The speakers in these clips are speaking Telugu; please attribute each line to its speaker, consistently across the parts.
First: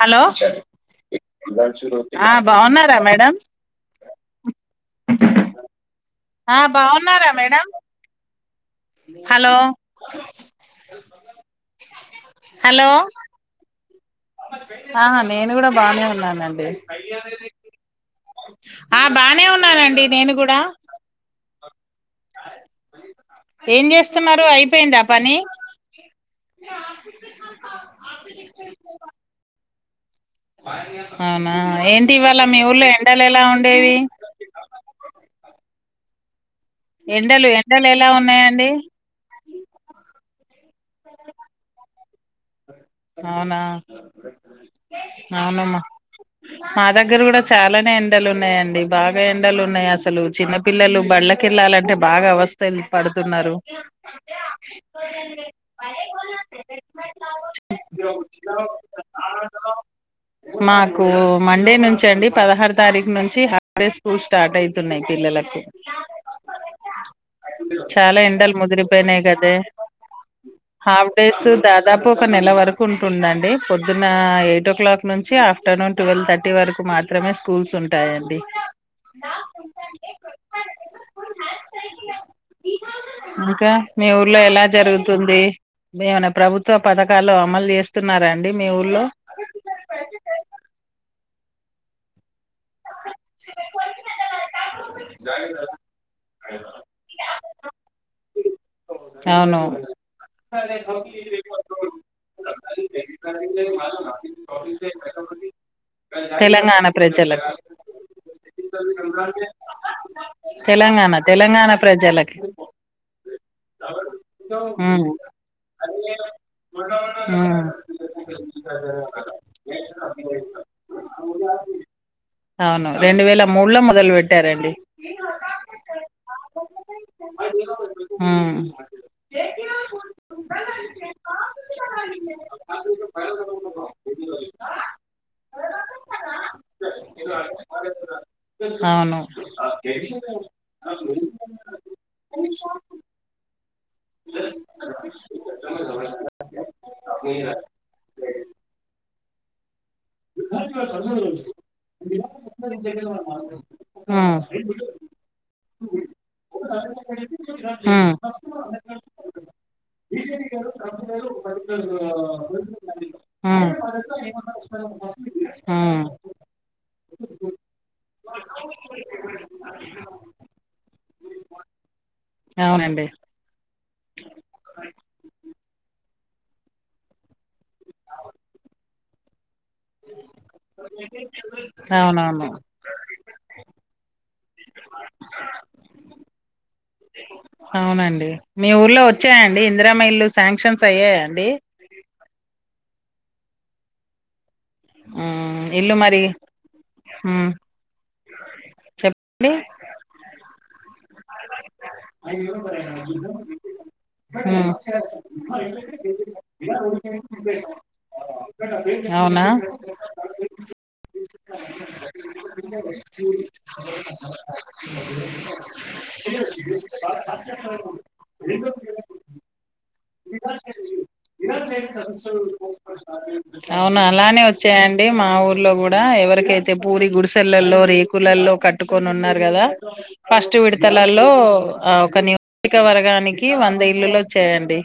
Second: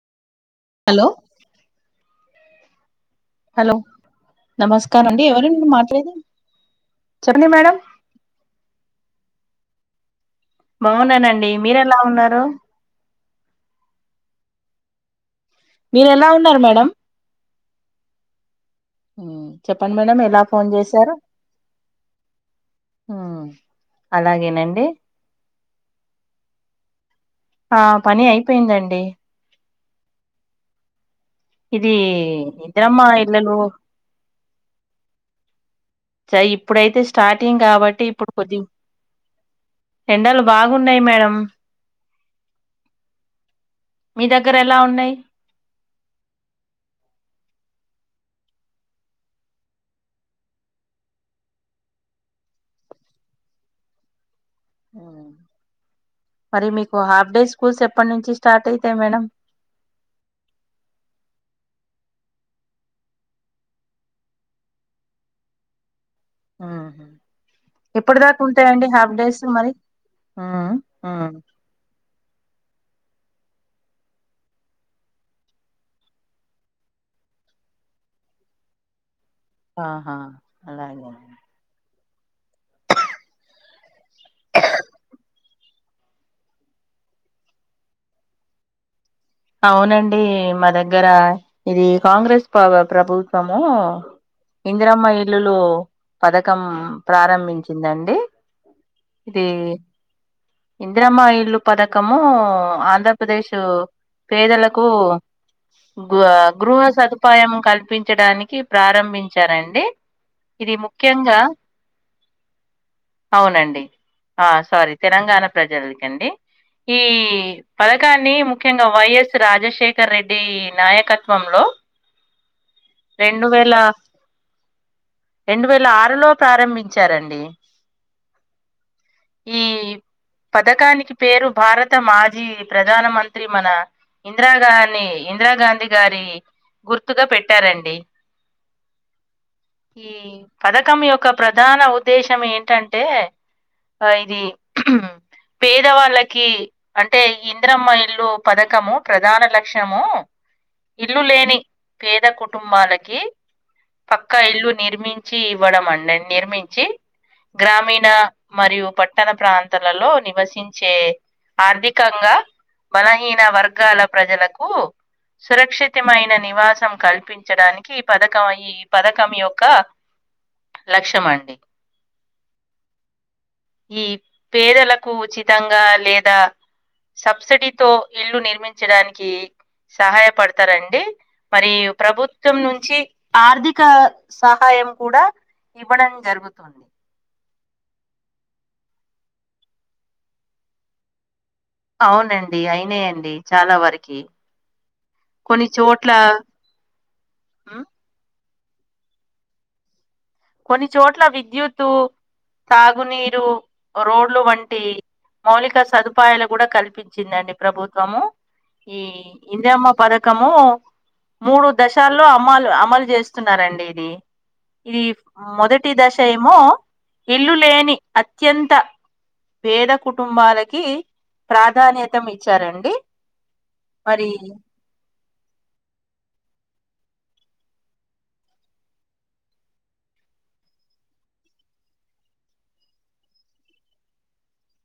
Speaker 1: హలో
Speaker 2: హలో
Speaker 1: ఆ బాగున్నారా మే
Speaker 2: హలో నమస్కారం అండి ఎవరు మాట్లాడేది
Speaker 1: ఆ బాగున్నారా మేడం హలో
Speaker 2: బాగున్నానండి మీరు ఎలా ఉన్నారు
Speaker 1: ఆహ నేను కూడా బానే
Speaker 2: మీరు ఎలా ఉన్నారు
Speaker 1: ఉన్నానండి
Speaker 2: మేడం
Speaker 1: ఆ బానే
Speaker 2: చెప్పండి
Speaker 1: ఉన్నానండి
Speaker 2: మేడం
Speaker 1: నేను
Speaker 2: ఎలా
Speaker 1: కూడా
Speaker 2: ఫోన్ చేశారు
Speaker 1: అ ఏం చేస్తున్నారు
Speaker 2: అలాగేనండి
Speaker 1: అయిపోయిందా పని
Speaker 2: ఆ పని అయిపోయిందండి
Speaker 1: [unintelligible] అవునా
Speaker 2: ఇది
Speaker 1: ఏంటి ఇవాళ మీ ఊర్లో
Speaker 2: ఇందిరమ్మ
Speaker 1: ఎండలు ఎలా
Speaker 2: ఇల్లలు
Speaker 1: ఉండేవి
Speaker 2: ఇప్పుడైతే
Speaker 1: ఎండలు
Speaker 2: స్టార్టింగ్
Speaker 1: ఎండలు
Speaker 2: కాబట్టి
Speaker 1: ఎలా
Speaker 2: ఇప్పుడు కొద్ది
Speaker 1: ఉన్నాయండి
Speaker 2: ఎండలు ఉన్నాయి మేడం
Speaker 1: అవునా
Speaker 2: మీ దగ్గర ఎలా ఉన్నాయి
Speaker 1: నా దగ్గర కూడా చాలానే ఎండలు ఉన్నాయండి బాగా ఎండలు ఉన్నాయి అసలు చిన్నపిల్లలు బడ్లకెళ్ళాలంటే బాగా అవస్థలు పడు తున్నారు
Speaker 2: మరి మీకు హాఫ్ డే స్కూల్స్ ఎప్పటి నుంచి స్టార్ట్ అయితాయి మేడం
Speaker 1: మాకు మండే నుంచండి పదహారు తారీఖు నుంచి హాఫ్ డే స్కూల్ స్టార్ట్ అయితున్నాయి పిల్లలకు
Speaker 2: ఎప్పుడు
Speaker 1: చాలా
Speaker 2: దాకా
Speaker 1: ఎండలు
Speaker 2: ఉంటాయండి హాఫ్
Speaker 1: ముదిరిపోయినాయి
Speaker 2: డేస్
Speaker 1: కదే
Speaker 2: మరి
Speaker 1: హాఫ్ డేస్ దాదాపు ఒక నెల వరకు కుంటుందండి పొద్దున ఎయిట్ ఓ క్లాక్ నుంచి ఆఫ్టర్నూన్ ట్వెల్వ్ థర్టీ వరకు మాత్రమే స్కూల్స్ ఉంటాయండి
Speaker 2: ఆహా అలాగా అండి
Speaker 1: ఇంకా మీ ఊర్లో ఎలా జరుగు తుంది ఏమన్నా ప్రభుత్వ పథకాలు అమలు చేస్తున్నారాండి మీ ఊళ్లో
Speaker 2: అవునండి మా దగ్గర ఇది కాంగ్రెస్ పవ ప్రభుత్వమూ ఇందిరమ్మ ఇల్లులు పథకం ప్రారంభించిందండి ఇది
Speaker 1: అవునవును
Speaker 2: ఇందిరమ్మ ఇల్లు పథకము ఆంధ్రప్రదేశ్ పే ప్రజలకు గృహ
Speaker 1: తెలంగాణ ప్రజలకు
Speaker 2: సదుపాయం కల్పించడానికి ప్రారంభించారండి ఇది
Speaker 1: తెలంగాణ
Speaker 2: ముఖ్యంగా
Speaker 1: తెలంగాణ ప్రజలకి
Speaker 2: అవునండి సారీ
Speaker 1: ఉమ్
Speaker 2: తెలంగాణ ప్రజలకండి ఈ
Speaker 1: ఉమ్
Speaker 2: పథకాన్ని ముఖ్యంగా వైయస్ రాజశేఖర్ రెడ్డి నాయకత్వంలో
Speaker 1: అవును రెండు వేల మూడులో మొదలు పెట్టారండి
Speaker 2: లో ప్రారంభించారండి ఈ
Speaker 1: మ్మ్
Speaker 2: పథకానికి పేరు భారత మాజీ ప్రధాన మంత్రి మన ఇందిరాగాని ఇందిరాగాంధీ గారి గుర్తుగా పెట్టారండి
Speaker 1: అవును
Speaker 2: ఈ పదకం యె క్క ప్రధాన ఉద్దేశం ఏంటంటే ఆ ఇది పేదవాళ్ళకి అంటే ఇందిరమ్మ ఇల్లు పధకము ప్రధాన ల క్ష్యము ఇల్లు లేని పేద కుటుంబాలకి పక్కా ఇల్లు నిర్మించి ఇవ్వడం అండి నిర్మించి
Speaker 1: ఉమ్ ఉమ్
Speaker 2: గ్రామీణ మరియు పట్టణ ప్రాంతాలలో నివసించే ఆర్థికంగా బలహీన వర్గాల
Speaker 1: ఉమ్
Speaker 2: ప్రజలకు
Speaker 1: ఉమ్
Speaker 2: సురక్షితమైన నివాసం కల్పించడానికి ఈ పథకం ఈ పథకం యొక్క లక్ష్యమండి
Speaker 1: అవునండి
Speaker 2: ఈ పేదలకు ఉచి తంగా లేదా సబ్సిడీతో ఇళ్లు నిర్మించడానికి సహాయపడతారండి మరి
Speaker 1: అవునవును
Speaker 2: ప్రభుత్వం నుంచి ఆర్ధిక సహాయం కూడా ఇవ్వడం జరుగుతుంది
Speaker 1: అవునండి మీ ఊర్లో వచ్చాయండి ఇందిరమ్మ ఇళ్ళు శాంక్షన్స్ అయ్యాయండి
Speaker 2: అవునండి అయినైయండి చాలా వరకి
Speaker 1: మ్మ్
Speaker 2: కొన్ని
Speaker 1: ఇల్లు
Speaker 2: చోట్ల
Speaker 1: మరి
Speaker 2: హ్మ్
Speaker 1: చెప్ డి
Speaker 2: కొన్నిచోట్ల విద్యుత్తు తాగునీరు రోడ్లు
Speaker 1: మ్మ్
Speaker 2: వంటి మౌలిక సదుపాయాలు కూడా కల్పిచి నండి ప్రభుత్వము ఈ
Speaker 1: అవునా
Speaker 2: ఇందిరిమ్మ పధకము మూడు దశాల్లో అమలు అమలు చేస్తున్నారండి ఇది టి దశ ఏమో ఇల్లు లేని అత్యంత పేద కుటుంబాలకి ప్రాధాన్యతం ఇచ్చారండి
Speaker 1: అవున
Speaker 2: మరి
Speaker 1: అలానే వచ్చాయంండి ఈ మా ఊర్లో కూడా ఎవరికైతే పూరి గుడిసెలల్లో రేకులల్లో కట్టుకొని ఉన్నారు కదా ఫస్ట్ విడతలలో ఒక నియోజకవర్గానికి వంద ఇల్లులు వచ్చాయండి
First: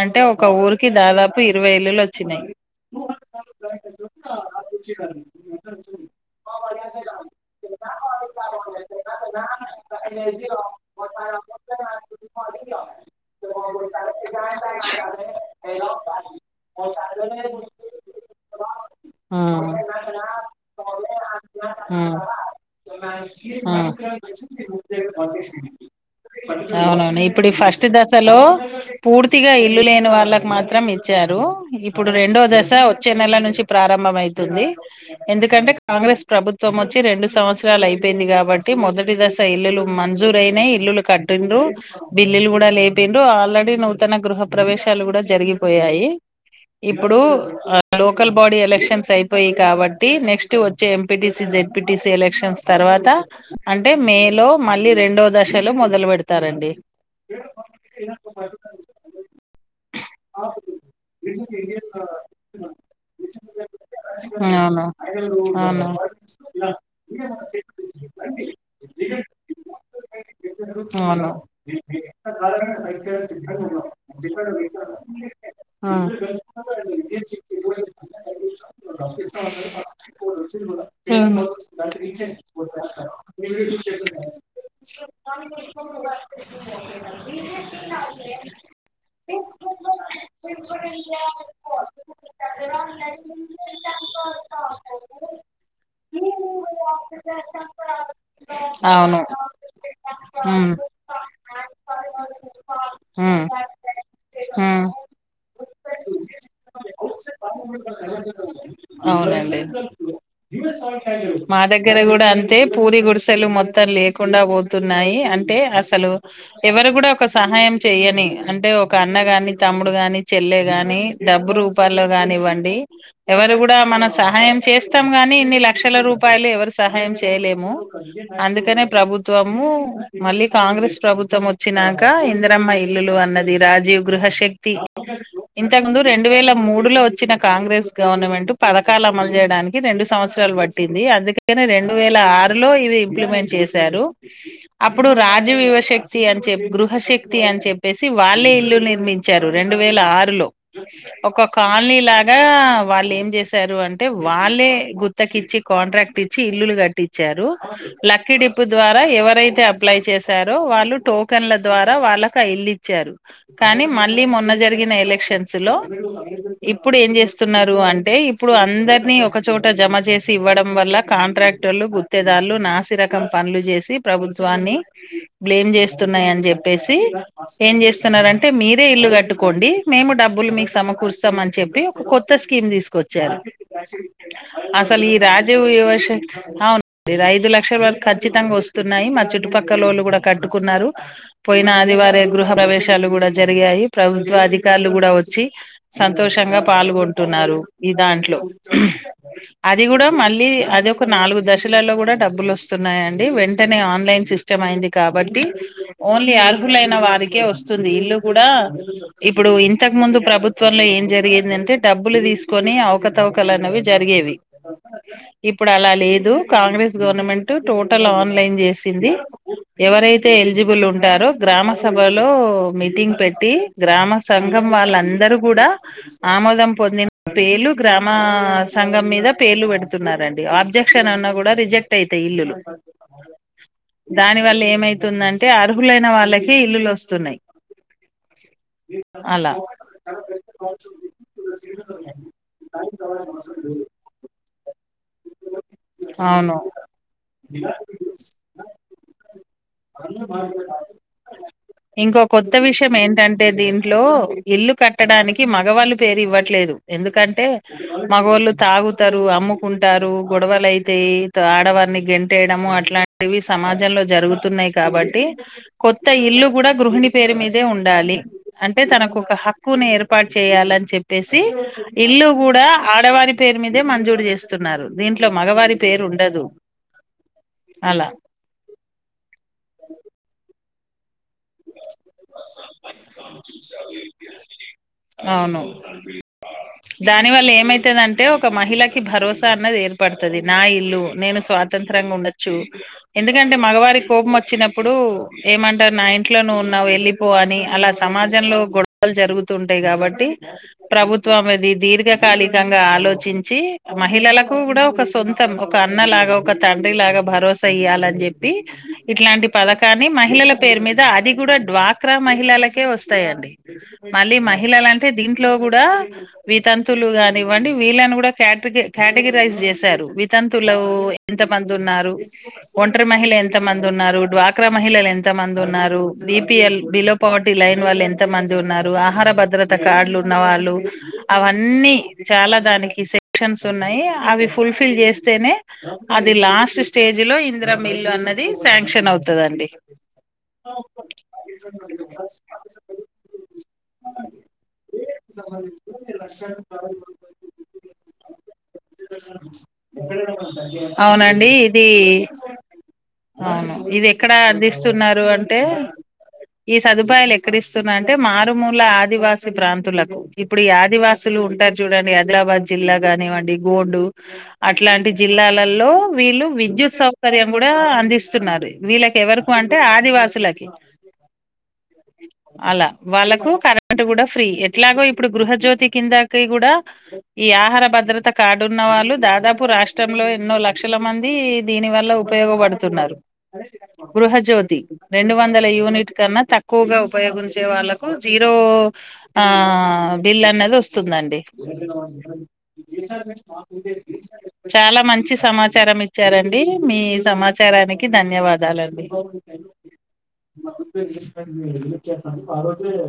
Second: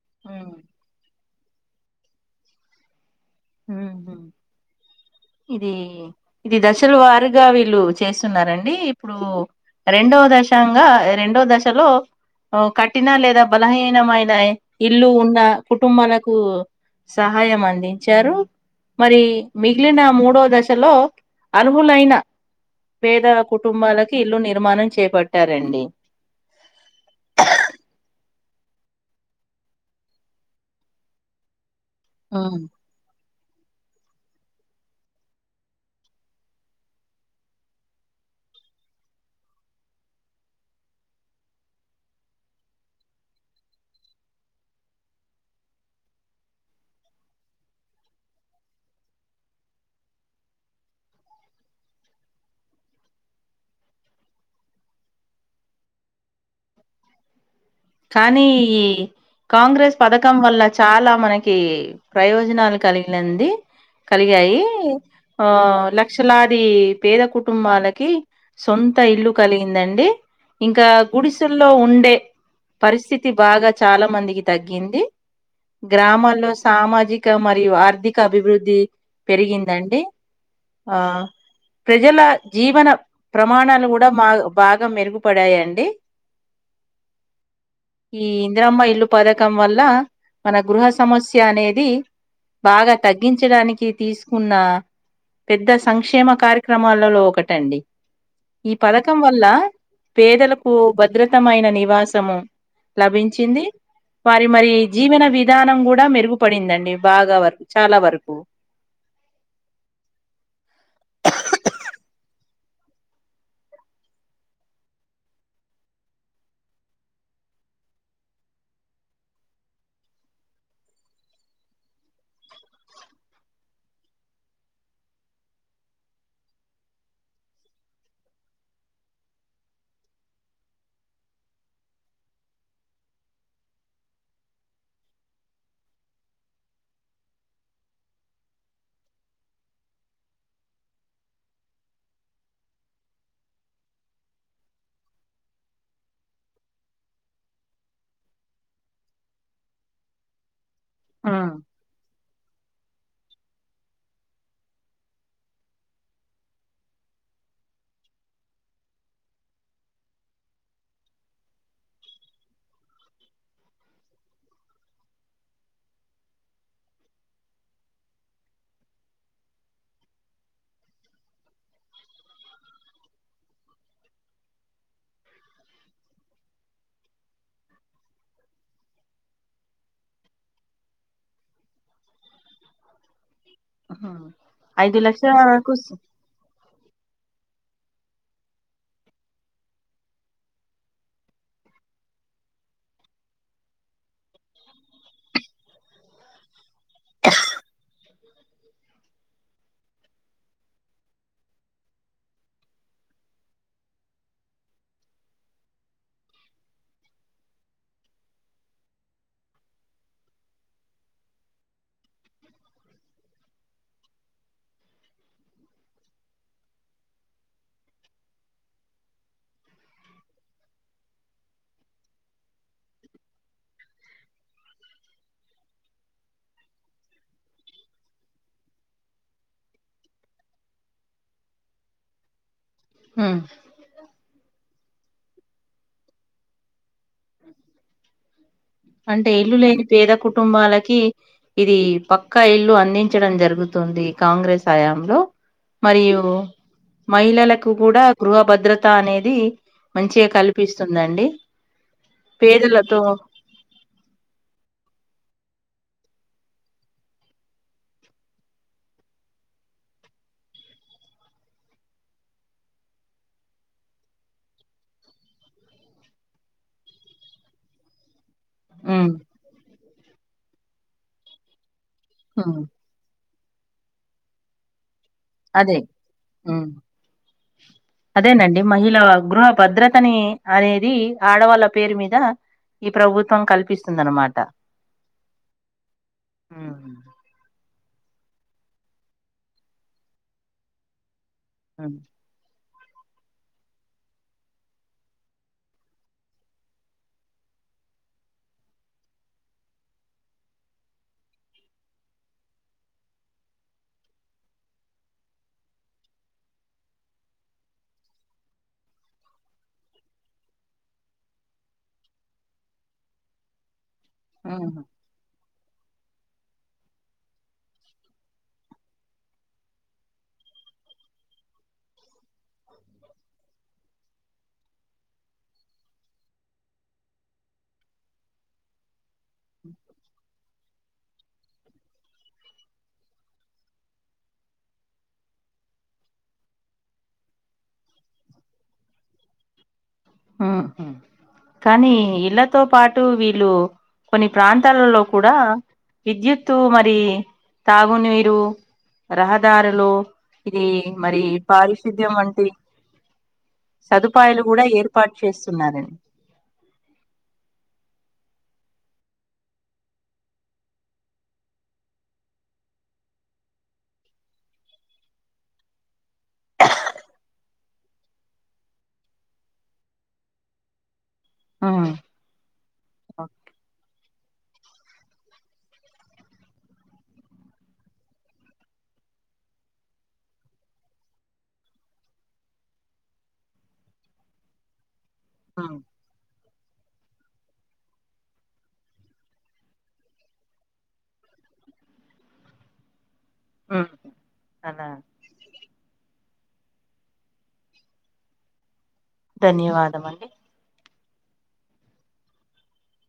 Speaker 1: అంటే ఒక ఊరికి దాదాపు ఇరవై ఇల్లులు వచ్చినాయ్
Speaker 2: ఊమ్హ్మ్ ఇది ఇది దశల వారిగా వీళ్ళు చేస్తున్నారంండి ఇప్పుడు రెండో దశంగా రెండో దశలో కఠిన లేదా బలహీన ఐనయ్ ఇల్లు ఉన్న కుటుంబాలకు సహాయం అంది చ్చారు మరి
Speaker 1: ఆ ఆ
Speaker 2: మిగిలిన మూడో దశలో అర్హులైన పేదల కుటుంబాలకి ఇల్లు నిర్మాణం చేపట్టారండి
Speaker 1: అవునవును ఇప్పుడు ఈ ఫస్ట్ దశలో పూర్తిగా ఇల్లు లేని వాళ్ళకి మాత్రం ఇచ్చారు ఇప్పుడు రెండో
Speaker 2: అవును
Speaker 1: దశ వచ్చే నెల నుం చి ప్రారంభం అయితుంది ఎందుకంటే కాంగ్రెస్ ప్రభుత్వం వచ్చి రెండు సంవత్సరాలు అయిపోయింది కాబట్టి మొదటి దశ ఇల్లులు మం జూర్ అయినాయ్ ఇల్లులు కట్టిండ్రు బిల్లులు కూడా లేపిండ్రు ఆల్రెడీ నూ తన గృహ ప్రవేశాలు కూడా జరిగిపోయాయి ఇప్పుడు లోకల్ బాడీ ఎలక్షన్స్ అయిపోయి కాబట్టి నెక్స్ట్ వచ్చే ఎంపీటిసి జెడ్పిటిసీ ఎలక్షన్స్ తర్వాత అంటే మే లో మళ్ళీ రెండో దశలో మొదలు పెడతారం డి
Speaker 2: ఇ కాంగ్రెస్ పథకం వల్ల చాలా మనకి ప్రయోజనాలు కలిగినంది కలిగాయి
Speaker 1: అవును
Speaker 2: హు
Speaker 1: అవును
Speaker 2: లక్షలాది పేద కుటుంబాలకి సొంత ఇల్లు కలిగిందండి ఇంకా
Speaker 1: అవును
Speaker 2: గుడిసెల్లో ఉండే పరిస్థితి బాగా చాలా మందికి తగ్గింది గ్రామాల్లో సామాజిక మరియు ఆర్థిక అభివృద్ధి పెరిగిందండి ఆ
Speaker 1: [unintelligible]
Speaker 2: ప్రజల జీవన
Speaker 1: ఆ
Speaker 2: ప్రమాణాలు కూడాా
Speaker 1: ఉమ్
Speaker 2: బాగా మెరుగుపడాయండి
Speaker 1: [unintelligible]
Speaker 2: ఈ ఇంద్ర గృహ సమస్య అనేది బాగా
Speaker 1: [unintelligible]
Speaker 2: తగ్గించడానికి తీసుకున్న పెద్ద సంక్షేమ కార్యక్రమాలలో ఒకటండి ఈ పథకం
Speaker 1: అవును
Speaker 2: వల్ల పేదలకు
Speaker 1: ఉమ్
Speaker 2: భద్రతమైన నివాసము లభించింది
Speaker 1: [unintelligible]
Speaker 2: వారి మరి
Speaker 1: ఉమ్
Speaker 2: జీవన విధానం కూడా మెరుగుపడిందండి బాగా వరకు చాలా వరకు
Speaker 1: అవునండి మా దగ్గర కూడా అ అతే పూరి గుడిసెలు మొత్తం లేకుండా పోతున్నాయి అంటే అసలు ఎవరు కూడా ఒక సహా సహాయం చెయ్యని అంటే ఒక అన్న ని తమ్ముడు గాని చెల్లె గాని డబ్బు రూపాల్లో గాని ఇవ్వండి ఎవరి అందరూ సహాచేస్తాం నీ ఇన్ని లక్షల రూపాయలు ఎవరు సహాయం చేయలేము అందుకనే ప్రభుత్వము మళ్ళీ కాంగ్రెస్ ప్రభుత్వం వచ్చినాక ఇంద్రమ్మ ఇల్లులు అన్నది ది రాజీవ్ గృహశక్తి ఇంతకు ముందు రెండు వేల మూడు లో వచ్చిన కాంగ్రెస్ గవర్నమెంట్ పథకాలు అమలు చేయడానికి రెండు సంవత్సర పట్టింది అందుక రెండు వేల ఆరు లో ఇవి ఇంప్లిమెంట్ చేశారు అప్పుడు రాజవయువ శక్తి అని చెప్పి గృహశక్తి అని చెప్పేసి వాళ్ళే ఇల్లు నిర్మించారు రెండు వేల ఆరులో ఒక
Speaker 2: ఉమ్,
Speaker 1: కాలనీ లాగా వాళ్ళు ఏం చేశారు అంటే వాళ్ళే గుత్తకిచ్చి కాంట్రాక్ట్ ఇచ్చి ఇల్లులు కట్టించారు లక్కీ డిప్పు ద్వారా ఎవరైతే అప్లై చేశారో వాళ్ళు టోకెన్ల ద్వారా వాళ్ళకి వెల్లి కానీ మళ్ళీ మొన్న జరిగిన ఎలక్షన్స్ లో ఇప్పుడు ఏం చేస్తున్నారు అంటే ఇప్పుడు అందరినీ ఒకచోట జమచేసి ఇవ్వడం వల్ల కాంట్రాక్టర్లు గుత్తేదారులు నా నాసిరకం పనులు చేసి ప్రభుత్వాన్ని బ్లేమ్ చేస్తున్నాయ అని చెప్పేసి ఏం చేస్తున్నారంటే మీరే ఇల్లు కట్టుకోండి మేము డబ్బులు మీకు సమకూరుస్తాం అని చెప్పి ఒక కొత్త కిన్ తీసుకొచ్చారు
Speaker 2: ఉమ్. ఐదు
Speaker 1: అసలు ఈ
Speaker 2: లక్షల
Speaker 1: రాజీవ
Speaker 2: వరకు స్-
Speaker 1: ఇవాస్ అవును మీరు ఐదు లక్షల వరకు ఖచ్చితంగా వస్తున్నాయి మా చుట్టుపక్కల లోళ్ళు కూడా కట్టుకున్నారు పోయిన ఆదివార గృహ ప్రవేశాలు కూడా జరిగాయి ప్రభుత్వ అధికారులు కూడా వచ్చి సంతోషంగా పాల్గొంటు నారు ఈ దాంట్లో అది కూడా మళ్ళీ అది ఒక నాలుగు దశలలో కూడా డబ్బులు వస్తున్నాయండి వెంటనే ఆన్లైన్ సిస్టమ్ అయింది కాబట్టి ఓన్లీ అర్హులైన వారికి కె వస్తుంది ఇల్లు కూడా ఇప్పుడు ఇంతకు ముందు ప్రభుత్వంలో ఏం జరిగిందంటే డబ్బులు తీసుకొని అవకతవకలున్నవి జరిగేవి ఇప్పుడు అలా లేదు కాంగ్రెస్ గవర్నమెంట్ టోటల్ ఆన్లైన్ చేసింది ఎవరైతే ఎలిజిబుల్ ఉంటారో గ్రామ స లో మీటింగ్ పెట్టి గ్రామ సంఘం వాళ్ళందరుూ కూడా ఆమోదం పో నిన్న పేర్లు గ్రామ సంఘం మీద పేర్లు పెడుతున్నారండి ఆబ్జెక్షన్ అన్నా కూడా రిజెక్ట్ అయితే ఇల్లు
Speaker 2: ఉమ్
Speaker 1: దాని వల్ల ఏమైతుందంటే అర్హులైన వాళ్ళకి ఇల్లులు వస్తు సున్నాయి
Speaker 2: అంటే ఇల్లు లేని పేద కుటుంబాలకి ఇది పక్కా ఇల్లు అందించడం జరుగ రుగుతుంది కాంగ్రెస్ హయాంలో మరియు
Speaker 1: అవును
Speaker 2: మహిళలకు కూడా గృహ భద్రత అనేది మంచిగా కల్పిస్తుందండి
Speaker 1: ఇంకో కొత్త విషయం
Speaker 2: పేదలతో
Speaker 1: ఏంటంటే లో ఇల్లు కట్టడానికి మగవాళ్ళు పేరు ఇవ్వట్లేదు ఎందుకంటే మగవాళ్ళు తాగు తారు అమ్ము టారు గొడవలుయితే ఆడవారిని గెంటేయడము అట్లాంటివి సమాజంలో జరుగుతున్నాయి కదా కాబట్టి కొత్త ఇల్లు కూడా గృహిణి పేరు మీదే ఉండాలి అంటే
Speaker 2: ఉమ్
Speaker 1: తనకు ఒక హక్కుని ఏర్పాటు చేయాలని చెప్పేసి ఇల్లు
Speaker 2: ఉమ్
Speaker 1: కూడా ఆడవారి పేరు మీదే మంజూరు చేస్తున్నారు దీంట్లో మగవారి
Speaker 2: అదే
Speaker 1: పేరు ఉండదు
Speaker 2: ఉమ్
Speaker 1: అలా
Speaker 2: అదేనండి మహిళ గృహ భద్రతనీ అనేది ఆడవాళ్ళ పేరు మీద ద ఈ ప్రభుత్వం కల్పిస్తుందిన్నమాట
Speaker 1: అవును దాని వల్ల ఏమైతదంటే ఒక మహిళకి భరోసా అన్నది ఏర్పడతది నా ఇల్లు నేను
Speaker 2: ఉమ్
Speaker 1: స్వాతంత్రంగ ఉండొచ్చు ఎందుకంటే మగవారి కోపం వచ్చినప్పుడు ఏమంటారు నా ఇంట్లో నువ్వు ఉన్నావు ఎళ్ళిపో అని అలా సమాజంలో గొడవలు జరుగుతూ ఉంటాయి కాబట్టి ప్రభుత్ త్వం ది దీర్ఘకాలికంగా ఆలోచించి మహిళలకు కూడా ఒక సొంతం ఒక అన్నలాగా ఒక తండ్రి లాగా భరోసా ఇయ్యాలని జెప్పి ఇట్లాంటి పథకాన్ని మహిళల పేరు మీద అది కూడా డ్వాక్రా మహిళలకే వస్తాయండి మళ్ళీ
Speaker 2: ఉమ్
Speaker 1: మహిళలు అంటే దీంట్లో గూడా వితంతువులు గానివ్వండి వీళ్ళని గూడా కెట్రిగ్ కెటిగిరైజ్ జేశారు వితంతువులూ ఎ ఎంత మంది ఉన్నారు ఒంటరి మహిళ ఎంత మంది ఉన్నారు డ్వాక్రా మహిళలు ఎంత మంది ఉన్నారు బపిఎల్ బిలో పవర్టీ లైన్ వాళ్ళు ఎంత మంది ఉన్నారు ఆహార భద్రత కార్డులు ఉన్న వాళ్ళు అవన్నీ చాలా దానికి సెక్షన్స్ ఉన్నాయి అవి ఫుల్ఫిల్ చేస్తేనే అది లాస్ట్ స్టేజ్ లో ఇందిరమ్మ ఇల్లు అన్నది శాంక్షన్ అవుతదండి
Speaker 2: హ్మ్ హు కానీ ఇళ్లతో పాటు వీళ్ళు కొన్ని ప్రాంతాలలో కూడా విద్యుత్తు మరీ తాగునీరు రహదారులు ఇది మరి
Speaker 1: అవునండి ఇది
Speaker 2: పారిశుద్ధ్యం వంటి సదుపాయలు కూడా ఏ
Speaker 1: రు అంటే ఈ సదుపాయాలు ఎక్కడిస్తున్నాంటే మ డు మూల ఆదివాస ప్రాంతులకు ఇప్పుడు ఈ ఆదివాసులు ఉంటారు చూడండి ఆదిలాబాద్ జిల్లా గానివ్వండి గోండు అట్లాంటి జిల్లా లల్లో వీళ్ళు విద్యుత్ సౌకర్యం కూడా అందిస్తున్నారు వీళ్ళకి ఎవరకు అంటే ఆదివాసుల
Speaker 2: ఉమ్
Speaker 1: అలా వాళ్ళకు కరెంట్ కూడా ఫ్రీ ఎట్లాగో ఇ ఇప్పుడు గృహజ్యోతి కిందకి కూడా ఈ ఆహార భద్రత కార్డున్న వాళ్ళు దాదాపు రాష్ట్రం ఎన్నో లక్షల మంది దీని వల్ల ఉపయోగపడుతున్నారు గృహజ్యోతి రెం వందల
Speaker 2: ఉమ్
Speaker 1: యూనిట్ కన్నత క్కువగా ఉపయోగించే వాళ్ళలకు జీరో ఆ బిల్ అన్నది వస్తుందండి
Speaker 2: ఉమ్ అలా
Speaker 1: చాలా మంచి సమాచారం ఇ చ్చారంండి మీ సమాచారానికి ధన్యవాదాలండి
Speaker 2: ధన్యవాదం అండి
Speaker 1: ఆజ